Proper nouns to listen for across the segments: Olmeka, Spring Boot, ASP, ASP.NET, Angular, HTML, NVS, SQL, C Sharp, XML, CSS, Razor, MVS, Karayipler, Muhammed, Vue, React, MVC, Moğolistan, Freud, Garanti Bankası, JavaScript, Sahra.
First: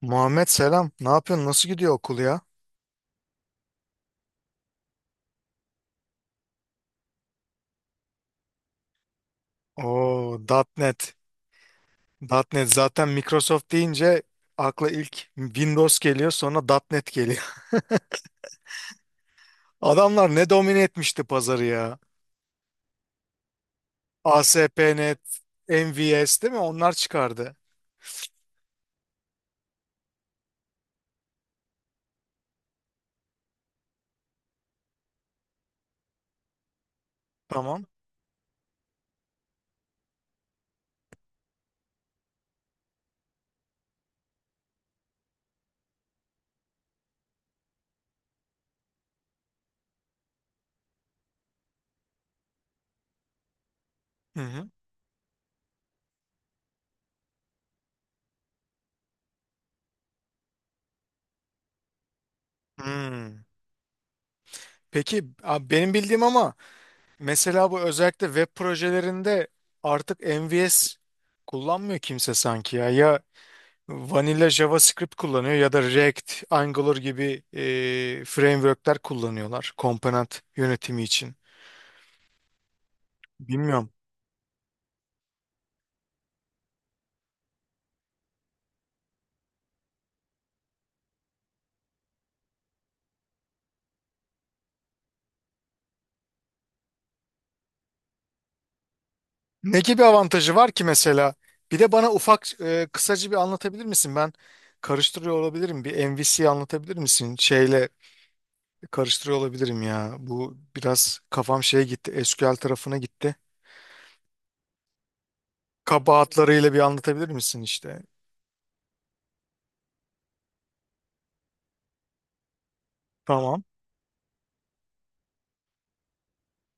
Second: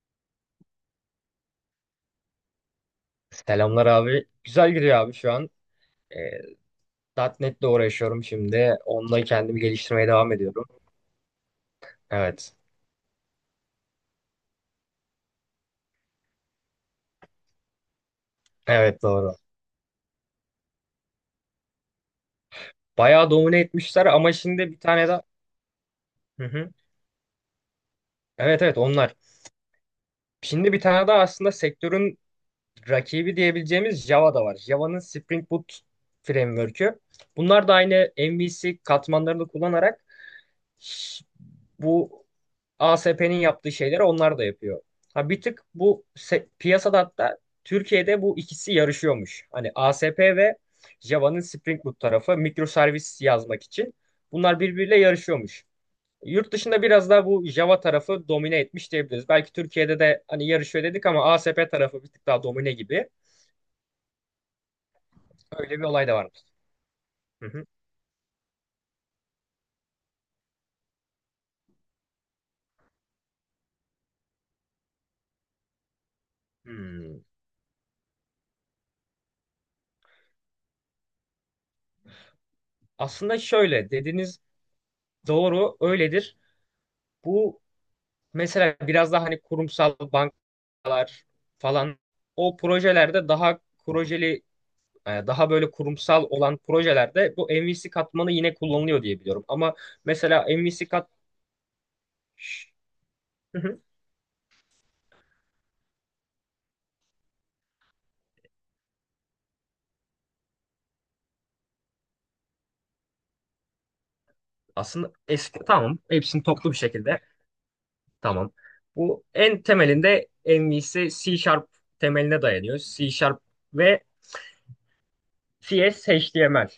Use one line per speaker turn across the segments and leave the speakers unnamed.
Muhammed selam. Ne yapıyorsun? Nasıl gidiyor okul ya?
Selamlar abi. Güzel gidiyor abi şu an. E, .NET'le uğraşıyorum şimdi. Onunla kendimi geliştirmeye devam
Oo,
ediyorum.
.NET.
Evet.
.NET zaten Microsoft deyince akla ilk Windows geliyor, sonra .NET geliyor.
Evet, doğru.
Adamlar ne domine etmişti pazarı ya.
Bayağı domine etmişler, ama şimdi bir tane
ASP.NET,
daha...
MVS
Hı
değil mi?
hı.
Onlar çıkardı.
Evet, evet, onlar. Şimdi bir tane daha, aslında sektörün rakibi diyebileceğimiz Java da var. Java'nın Spring Boot Framework'ü. Bunlar da
Tamam.
aynı MVC katmanlarını kullanarak s- bu ASP'nin yaptığı şeyleri onlar da yapıyor. Ha, bir tık bu piyasada, hatta Türkiye'de bu ikisi yarışıyormuş. Hani ASP ve Java'nın Spring Boot tarafı mikroservis yazmak için
Hı
bunlar
hı.
birbiriyle yarışıyormuş. Yurt dışında biraz daha bu Java tarafı domine etmiş diyebiliriz. Belki Türkiye'de de hani yarışıyor dedik ama ASP tarafı bir tık daha domine gibi.
Hmm. Peki abi
Öyle bir
benim
olay da
bildiğim
varmış.
ama
Hı hı.
mesela bu özellikle web projelerinde artık MVS kullanmıyor kimse sanki ya. Ya Vanilla JavaScript kullanıyor ya da React, Angular
Hmm.
gibi frameworkler kullanıyorlar komponent yönetimi için.
Aslında
Bilmiyorum.
şöyle dediniz, doğru öyledir. Bu Mesela biraz daha hani kurumsal bankalar falan, o projelerde daha projeli, daha böyle kurumsal olan projelerde bu MVC katmanı yine kullanılıyor diye biliyorum. Ama,
Ne gibi
mesela
avantajı var ki
MVC
mesela? Bir de bana ufak
Şş,
kısaca bir
hı hı,
anlatabilir misin? Ben karıştırıyor olabilirim. Bir MVC anlatabilir misin? Şeyle karıştırıyor olabilirim ya. Bu biraz kafam şeye gitti. SQL tarafına gitti.
aslında, eski, tamam, hepsini
Kabahatlarıyla
toplu bir
bir
şekilde,
anlatabilir misin işte?
tamam. Bu en temelinde MVC C Sharp temeline dayanıyor. C Sharp
Tamam.
ve CS HTML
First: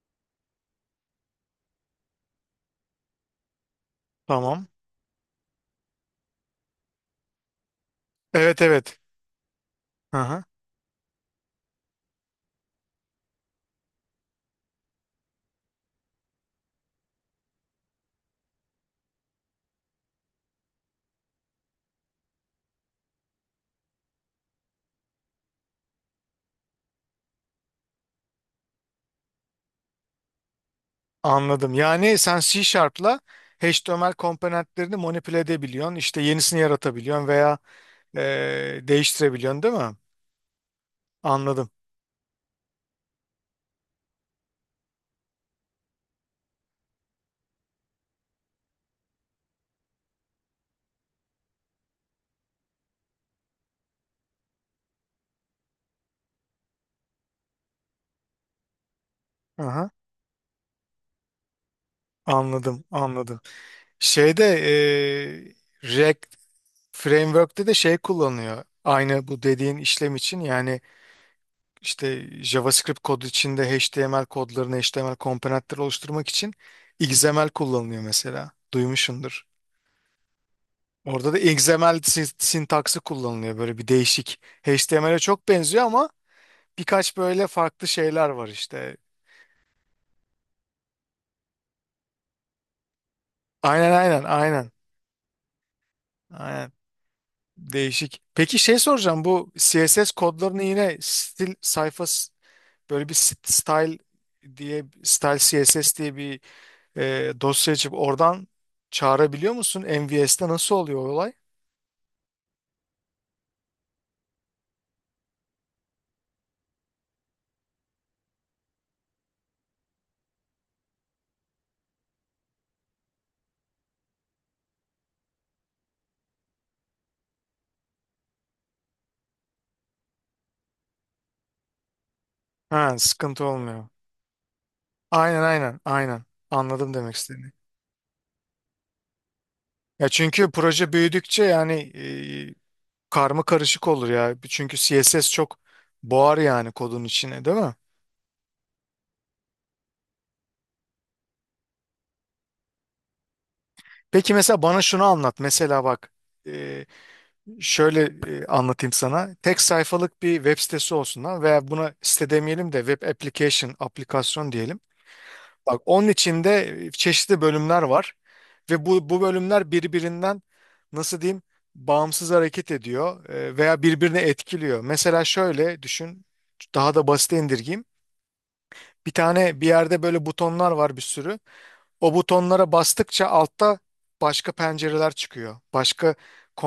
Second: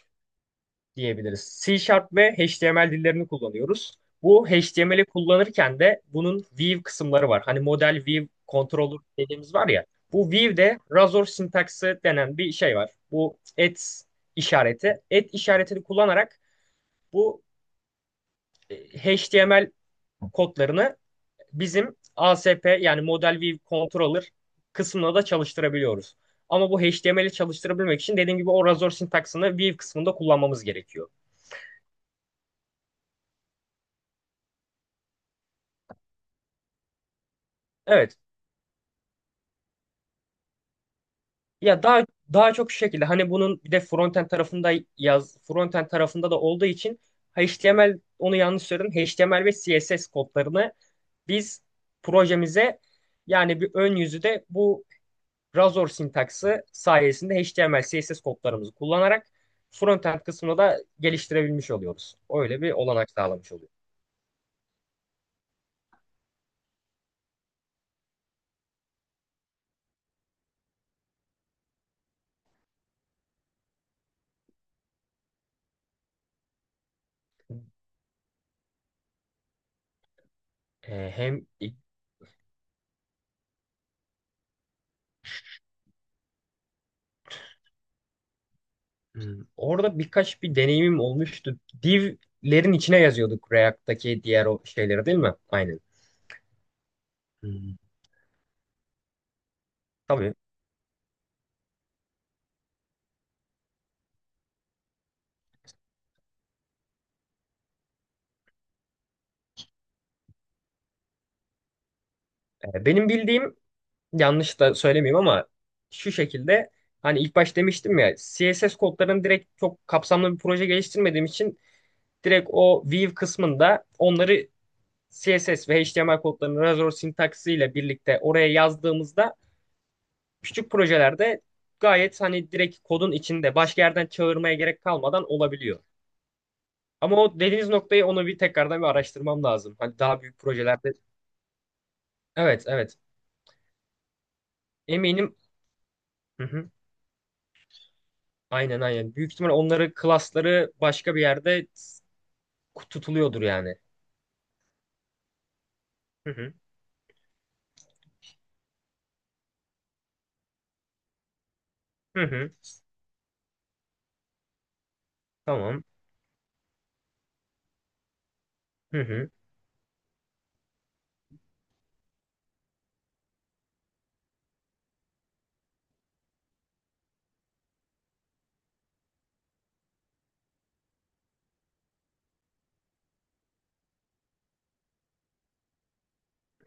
diyebiliriz. C Sharp ve HTML dillerini kullanıyoruz. Bu
Tamam.
HTML'i kullanırken de bunun view kısımları var. Hani model view
Evet
controller
evet.
dediğimiz var ya.
Hı
Bu
hı.
view'de razor sintaksı denen bir şey var. Bu et işareti. Et işaretini kullanarak bu e, HTML kodlarını bizim ASP, yani model view controller kısmına da çalıştırabiliyoruz. Ama bu HTML'i çalıştırabilmek için dediğim gibi o razor sintaksını view kısmında kullanmamız gerekiyor.
Anladım. Yani sen C Sharp'la HTML komponentlerini manipüle edebiliyorsun. İşte yenisini yaratabiliyorsun veya
Evet.
değiştirebiliyorsun değil mi? Anladım.
Ya, daha çok şu şekilde, hani bunun bir de frontend tarafında da olduğu için HTML, onu yanlış söyledim. HTML ve CSS kodlarını biz projemize, yani bir ön yüzü de bu Razor sintaksı sayesinde HTML, CSS kodlarımızı kullanarak
Aha,
frontend kısmını da geliştirebilmiş oluyoruz. Öyle bir
anladım,
olanak
anladım.
sağlamış oluyor.
Şeyde React Framework'te de şey kullanıyor. Aynı bu dediğin işlem için yani işte JavaScript kodu içinde HTML kodlarını, HTML komponentleri oluşturmak için XML kullanılıyor mesela. Duymuşsundur.
Ee,
Orada da
hem
XML sintaksı kullanılıyor böyle bir değişik. HTML'e çok benziyor ama birkaç böyle farklı şeyler var işte.
orada birkaç bir deneyimim olmuştu. Div'lerin içine yazıyorduk
Aynen
React'taki
aynen
diğer o
aynen.
şeyleri, değil mi? Aynen.
Aynen.
Hmm.
Değişik. Peki şey soracağım bu CSS
Tabii.
kodlarını yine böyle bir style diye style CSS diye bir dosya açıp oradan çağırabiliyor musun? MVS'te nasıl oluyor o olay?
Benim bildiğim, yanlış da söylemeyeyim ama şu şekilde, hani ilk baş demiştim ya, CSS kodlarını direkt çok kapsamlı bir proje geliştirmediğim için direkt o Vue kısmında onları, CSS ve HTML kodlarını Razor sintaksiyle birlikte oraya yazdığımızda, küçük projelerde, gayet hani direkt
Ha,
kodun
sıkıntı
içinde başka
olmuyor.
yerden çağırmaya gerek kalmadan
Aynen aynen
olabiliyor.
aynen. Anladım demek
Ama o
istediğini.
dediğiniz noktayı, onu bir tekrardan bir araştırmam lazım. Hani
Ya
daha büyük
çünkü proje
projelerde.
büyüdükçe yani e,
Evet, evet.
karma karışık olur ya. Çünkü CSS
Eminim.
çok boğar yani kodun içine, değil mi?
Aynen, aynen. Büyük ihtimal onları, klasları başka bir yerde tutuluyordur yani.
Peki mesela bana şunu anlat. Mesela bak
Hı hı.
e, şöyle anlatayım sana. Tek sayfalık bir web sitesi olsun ha veya buna
Hı
site
hı.
demeyelim de web application, aplikasyon diyelim. Bak
Tamam.
onun içinde çeşitli bölümler var ve
Hı
bu
hı.
bölümler birbirinden nasıl diyeyim bağımsız hareket ediyor veya birbirine etkiliyor. Mesela şöyle düşün daha da basite indirgeyim. Bir tane bir yerde böyle butonlar var bir sürü. O butonlara bastıkça altta başka pencereler çıkıyor. Başka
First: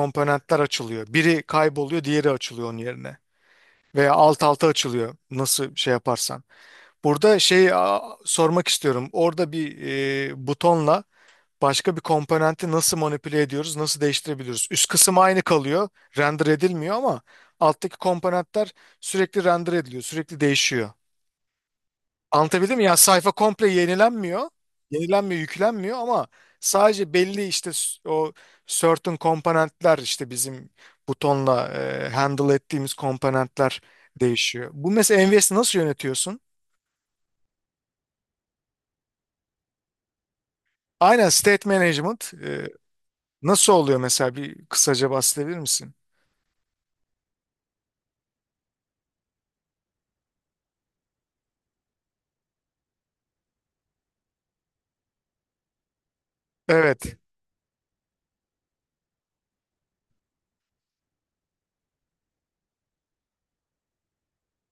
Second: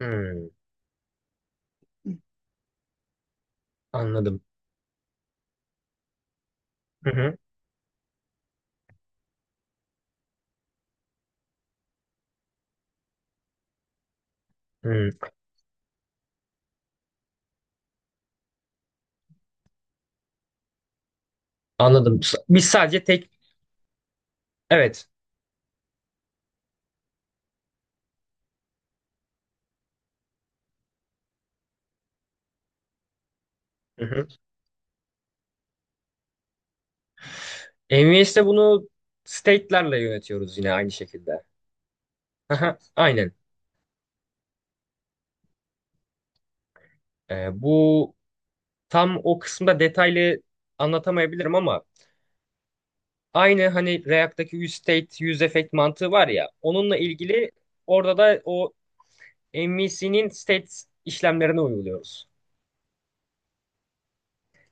Hı.
açılıyor. Biri kayboluyor, diğeri açılıyor onun yerine. Veya
Anladım.
alt alta açılıyor nasıl şey yaparsan.
Hı hı.
Burada sormak istiyorum. Orada bir butonla başka bir komponenti nasıl manipüle ediyoruz, nasıl değiştirebiliyoruz? Üst
Hı.
kısım aynı kalıyor, render edilmiyor ama alttaki komponentler sürekli render ediliyor, sürekli değişiyor.
Anladım. Biz
Anlatabildim mi? Yani
sadece
sayfa
tek,
komple yenilenmiyor,
evet.
yüklenmiyor ama sadece belli işte o certain komponentler işte bizim butonla handle ettiğimiz komponentler
Hı hı.
değişiyor. Bu mesela NVS'i nasıl yönetiyorsun?
NVS'te bunu state'lerle yönetiyoruz, yine aynı
Aynen
şekilde.
state management.
Aha, aynen.
Nasıl oluyor mesela bir kısaca bahsedebilir misin?
Bu tam o kısımda detaylı anlatamayabilirim, ama aynı hani React'taki use state, use effect mantığı var ya, onunla
Evet.
ilgili orada da o MVC'nin state işlemlerine uyguluyoruz.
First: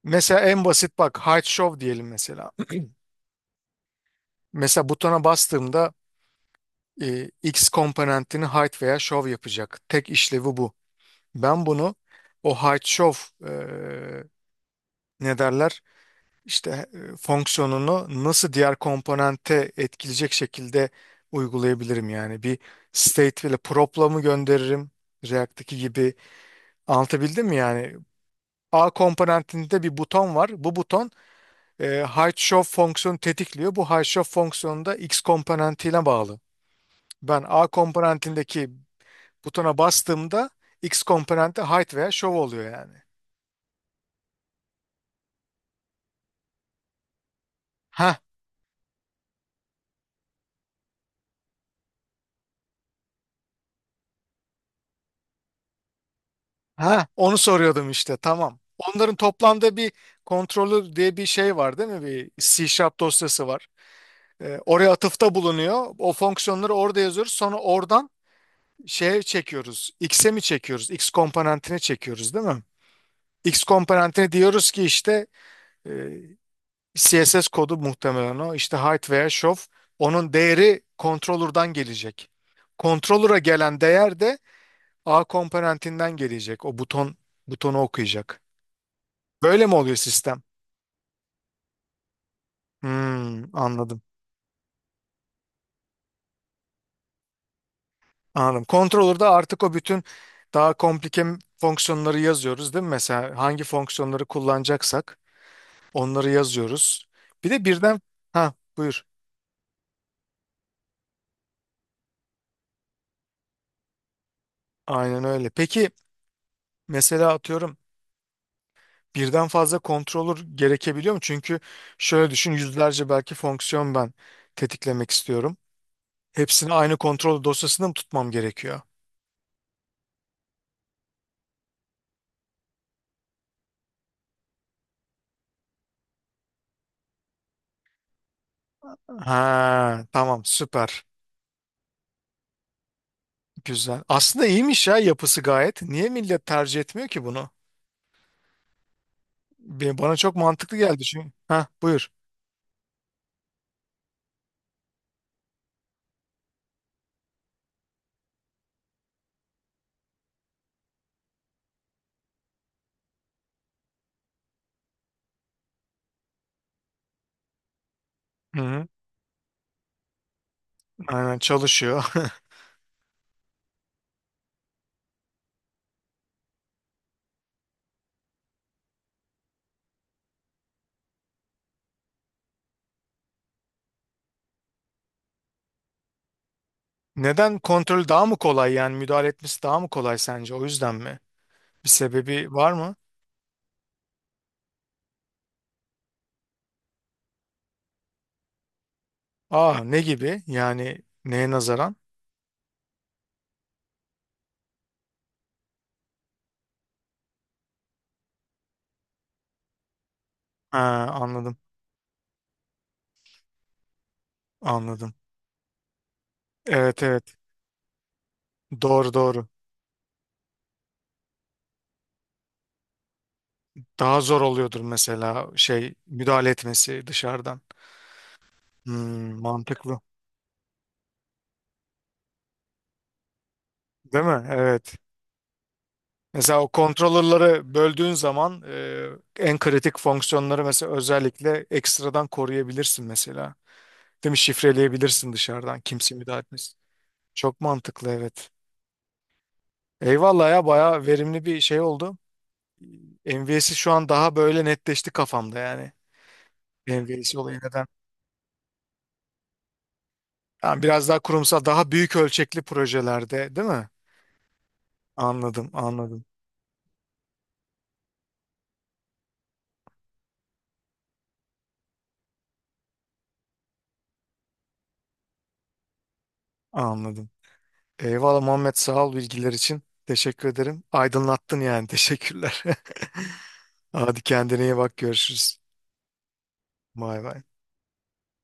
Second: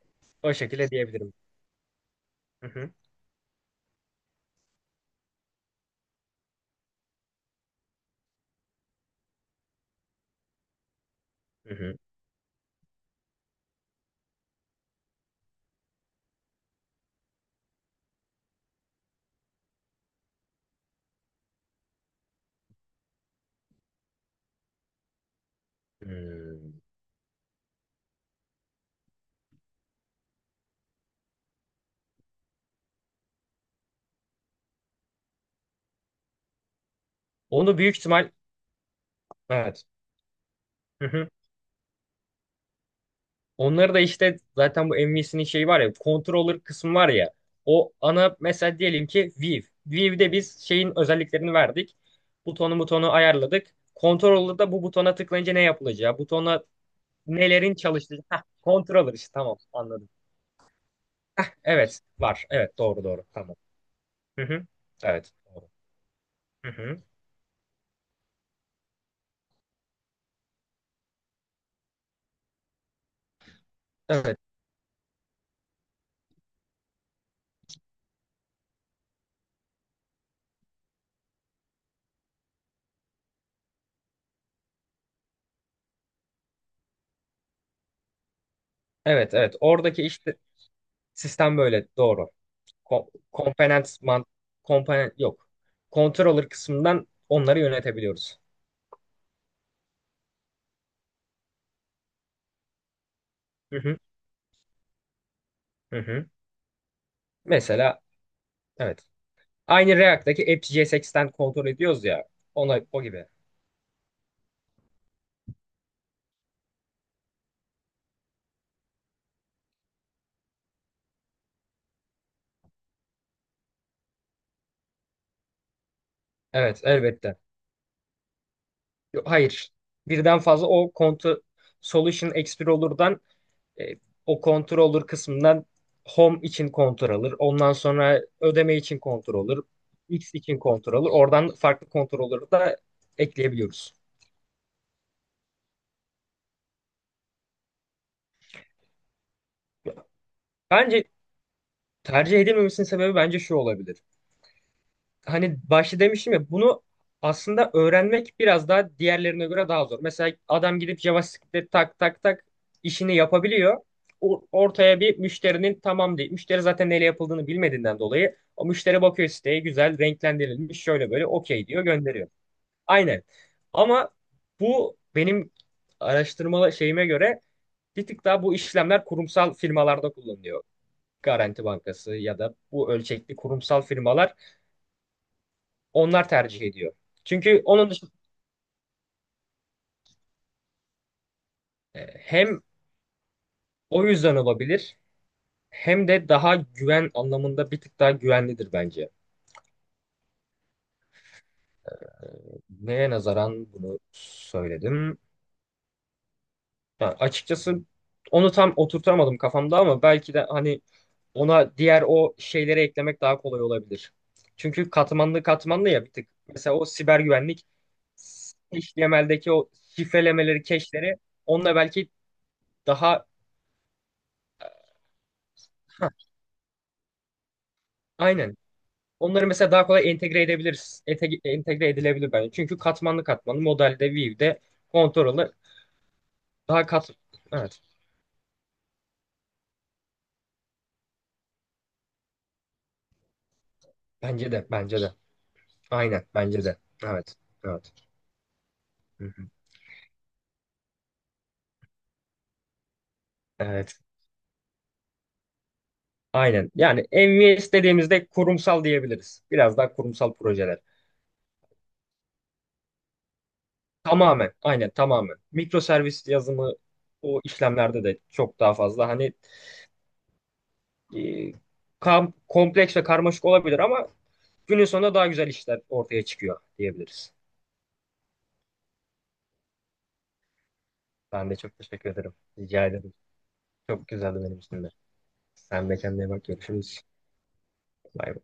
Mesela
O
en
şekilde
basit bak
diyebilirim.
height show diyelim mesela.
Hı hı.
Mesela butona bastığımda X komponentini height veya show yapacak. Tek işlevi bu. Ben
Hı
bunu
hı.
o height show e, ne derler? İşte fonksiyonunu nasıl diğer komponente etkileyecek şekilde uygulayabilirim yani. Bir state ile prop'la mı gönderirim? React'taki gibi.
Hmm.
Anlatabildim mi yani? A komponentinde bir buton var. Bu buton Height-Shoff fonksiyonu tetikliyor. Bu Height-Shoff fonksiyonu da X komponentiyle bağlı. Ben A
Onu büyük ihtimal,
komponentindeki butona
evet.
bastığımda X
Hı hı.
komponenti height veya show oluyor yani.
Onları da işte zaten bu MVC'nin şeyi var ya, controller kısmı var ya, o
Ha,
ana mesela diyelim ki Viv'de biz şeyin özelliklerini verdik. Butonu ayarladık. Controller'da bu butona tıklayınca ne yapılacağı, butona
ha, onu
nelerin
soruyordum işte.
çalıştığı.
Tamam.
Controller
Onların
işte, tamam,
toplamda bir
anladım.
kontrolü diye bir şey var değil
Evet,
mi? Bir
var. Evet,
C
doğru doğru,
dosyası
tamam.
var.
Hı hı.
Oraya
Evet.
atıfta
Doğru.
bulunuyor. O
Hı
fonksiyonları
hı.
orada yazıyoruz. Sonra oradan şeye çekiyoruz. X'e mi çekiyoruz? X komponentine çekiyoruz değil mi? X komponentine
Evet.
diyoruz ki işte e, CSS kodu muhtemelen o. İşte height veya show. Onun değeri controller'dan gelecek. Controller'a gelen değer de A komponentinden gelecek. O buton butonu okuyacak.
Evet, evet,
Böyle mi oluyor
oradaki işte
sistem?
sistem böyle, doğru.
Hmm,
Komponent
anladım.
man, komponent yok. Controller kısmından onları yönetebiliyoruz.
Anladım. Controller'da artık o bütün daha komplike fonksiyonları yazıyoruz değil mi? Mesela hangi
Hı hı,
fonksiyonları kullanacaksak
hı hı.
onları yazıyoruz. Bir de
Mesela,
birden ha
evet.
buyur.
Aynı React'taki AppJSX'ten kontrol ediyoruz ya. Ona o gibi.
Aynen öyle. Peki mesela atıyorum birden fazla controller gerekebiliyor mu? Çünkü şöyle düşün yüzlerce belki fonksiyon ben tetiklemek istiyorum. Hepsini
Evet,
aynı
elbette.
kontrol dosyasında mı tutmam gerekiyor?
Hayır. Birden fazla o kontu, Solution Explorer'dan, E, o controller kısmından, home için controller, ondan sonra ödeme için controller,
Ha,
X
tamam
için
süper.
controller, oradan farklı controller'ı da ekleyebiliyoruz.
Güzel. Aslında iyiymiş ya yapısı gayet. Niye millet tercih etmiyor ki bunu? Bana çok mantıklı geldi
Bence
çünkü. Ha, buyur.
tercih edilmemesinin sebebi bence şu olabilir. Hani başta demiştim ya, bunu aslında öğrenmek biraz daha diğerlerine göre daha zor. Mesela adam gidip JavaScript'te tak tak tak işini yapabiliyor. Ortaya bir müşterinin, tamam değil. Müşteri zaten neyle yapıldığını bilmediğinden dolayı
Hı
o
hı.
müşteri bakıyor siteye, güzel renklendirilmiş, şöyle böyle,
Aynen
okey diyor,
çalışıyor.
gönderiyor. Aynen. Ama bu, benim araştırmalı şeyime göre, bir tık daha bu işlemler kurumsal firmalarda kullanılıyor. Garanti Bankası ya da bu ölçekli kurumsal firmalar onlar tercih ediyor.
Neden
Çünkü onun
kontrol
dışında
daha mı kolay yani müdahale etmesi daha mı kolay sence? O yüzden mi? Bir sebebi
hem
var mı?
o yüzden olabilir, hem de daha güven anlamında bir tık daha güvenlidir bence.
Aa ne gibi? Yani neye nazaran?
Neye nazaran bunu söyledim? Yani açıkçası onu tam oturtamadım kafamda, ama belki de hani
Ha, anladım.
ona diğer o şeyleri eklemek daha kolay olabilir. Çünkü
Anladım.
katmanlı katmanlı ya, bir tık. Mesela o
Evet
siber
evet.
güvenlik,
Doğru doğru.
HTML'deki o şifrelemeleri, cache'leri, onunla belki daha,
Daha zor oluyordur mesela şey müdahale etmesi dışarıdan.
aynen.
Hmm,
Onları mesela daha
mantıklı.
kolay entegre edebiliriz. Entegre edilebilir bence. Çünkü katmanlı katmanlı modelde,
Değil mi?
view'de,
Evet.
control'da
Mesela o
daha kat...
kontrolörleri
Evet.
böldüğün zaman en kritik fonksiyonları mesela özellikle ekstradan koruyabilirsin mesela. Değil mi?
Bence de. Bence de.
Şifreleyebilirsin dışarıdan kimse
Aynen.
müdahale
Bence
etmesin.
de. Evet.
Çok
Evet.
mantıklı evet.
Hı hı.
Eyvallah ya bayağı verimli bir şey oldu. MVS'i şu
Evet.
an daha böyle netleşti kafamda yani.
Aynen. Yani
MVS olayı
MVS
neden?
dediğimizde kurumsal diyebiliriz. Biraz daha kurumsal projeler.
Yani biraz daha kurumsal, daha büyük ölçekli projelerde, değil mi?
Tamamen. Aynen. Tamamen.
Anladım,
Mikro
anladım,
servis yazımı o işlemlerde de çok daha fazla. Hani e, kompleks ve karmaşık olabilir ama günün sonunda daha güzel işler ortaya çıkıyor
anladım.
diyebiliriz.
Eyvallah Muhammed, sağ ol bilgiler için. Teşekkür ederim.
Ben de
Aydınlattın
çok
yani.
teşekkür ederim.
Teşekkürler.
Rica ederim. Çok
Hadi
güzeldi benim
kendine iyi
için de.
bak. Görüşürüz.
Sen de kendine bak. Görüşürüz.
Bay bay.
Bay bay.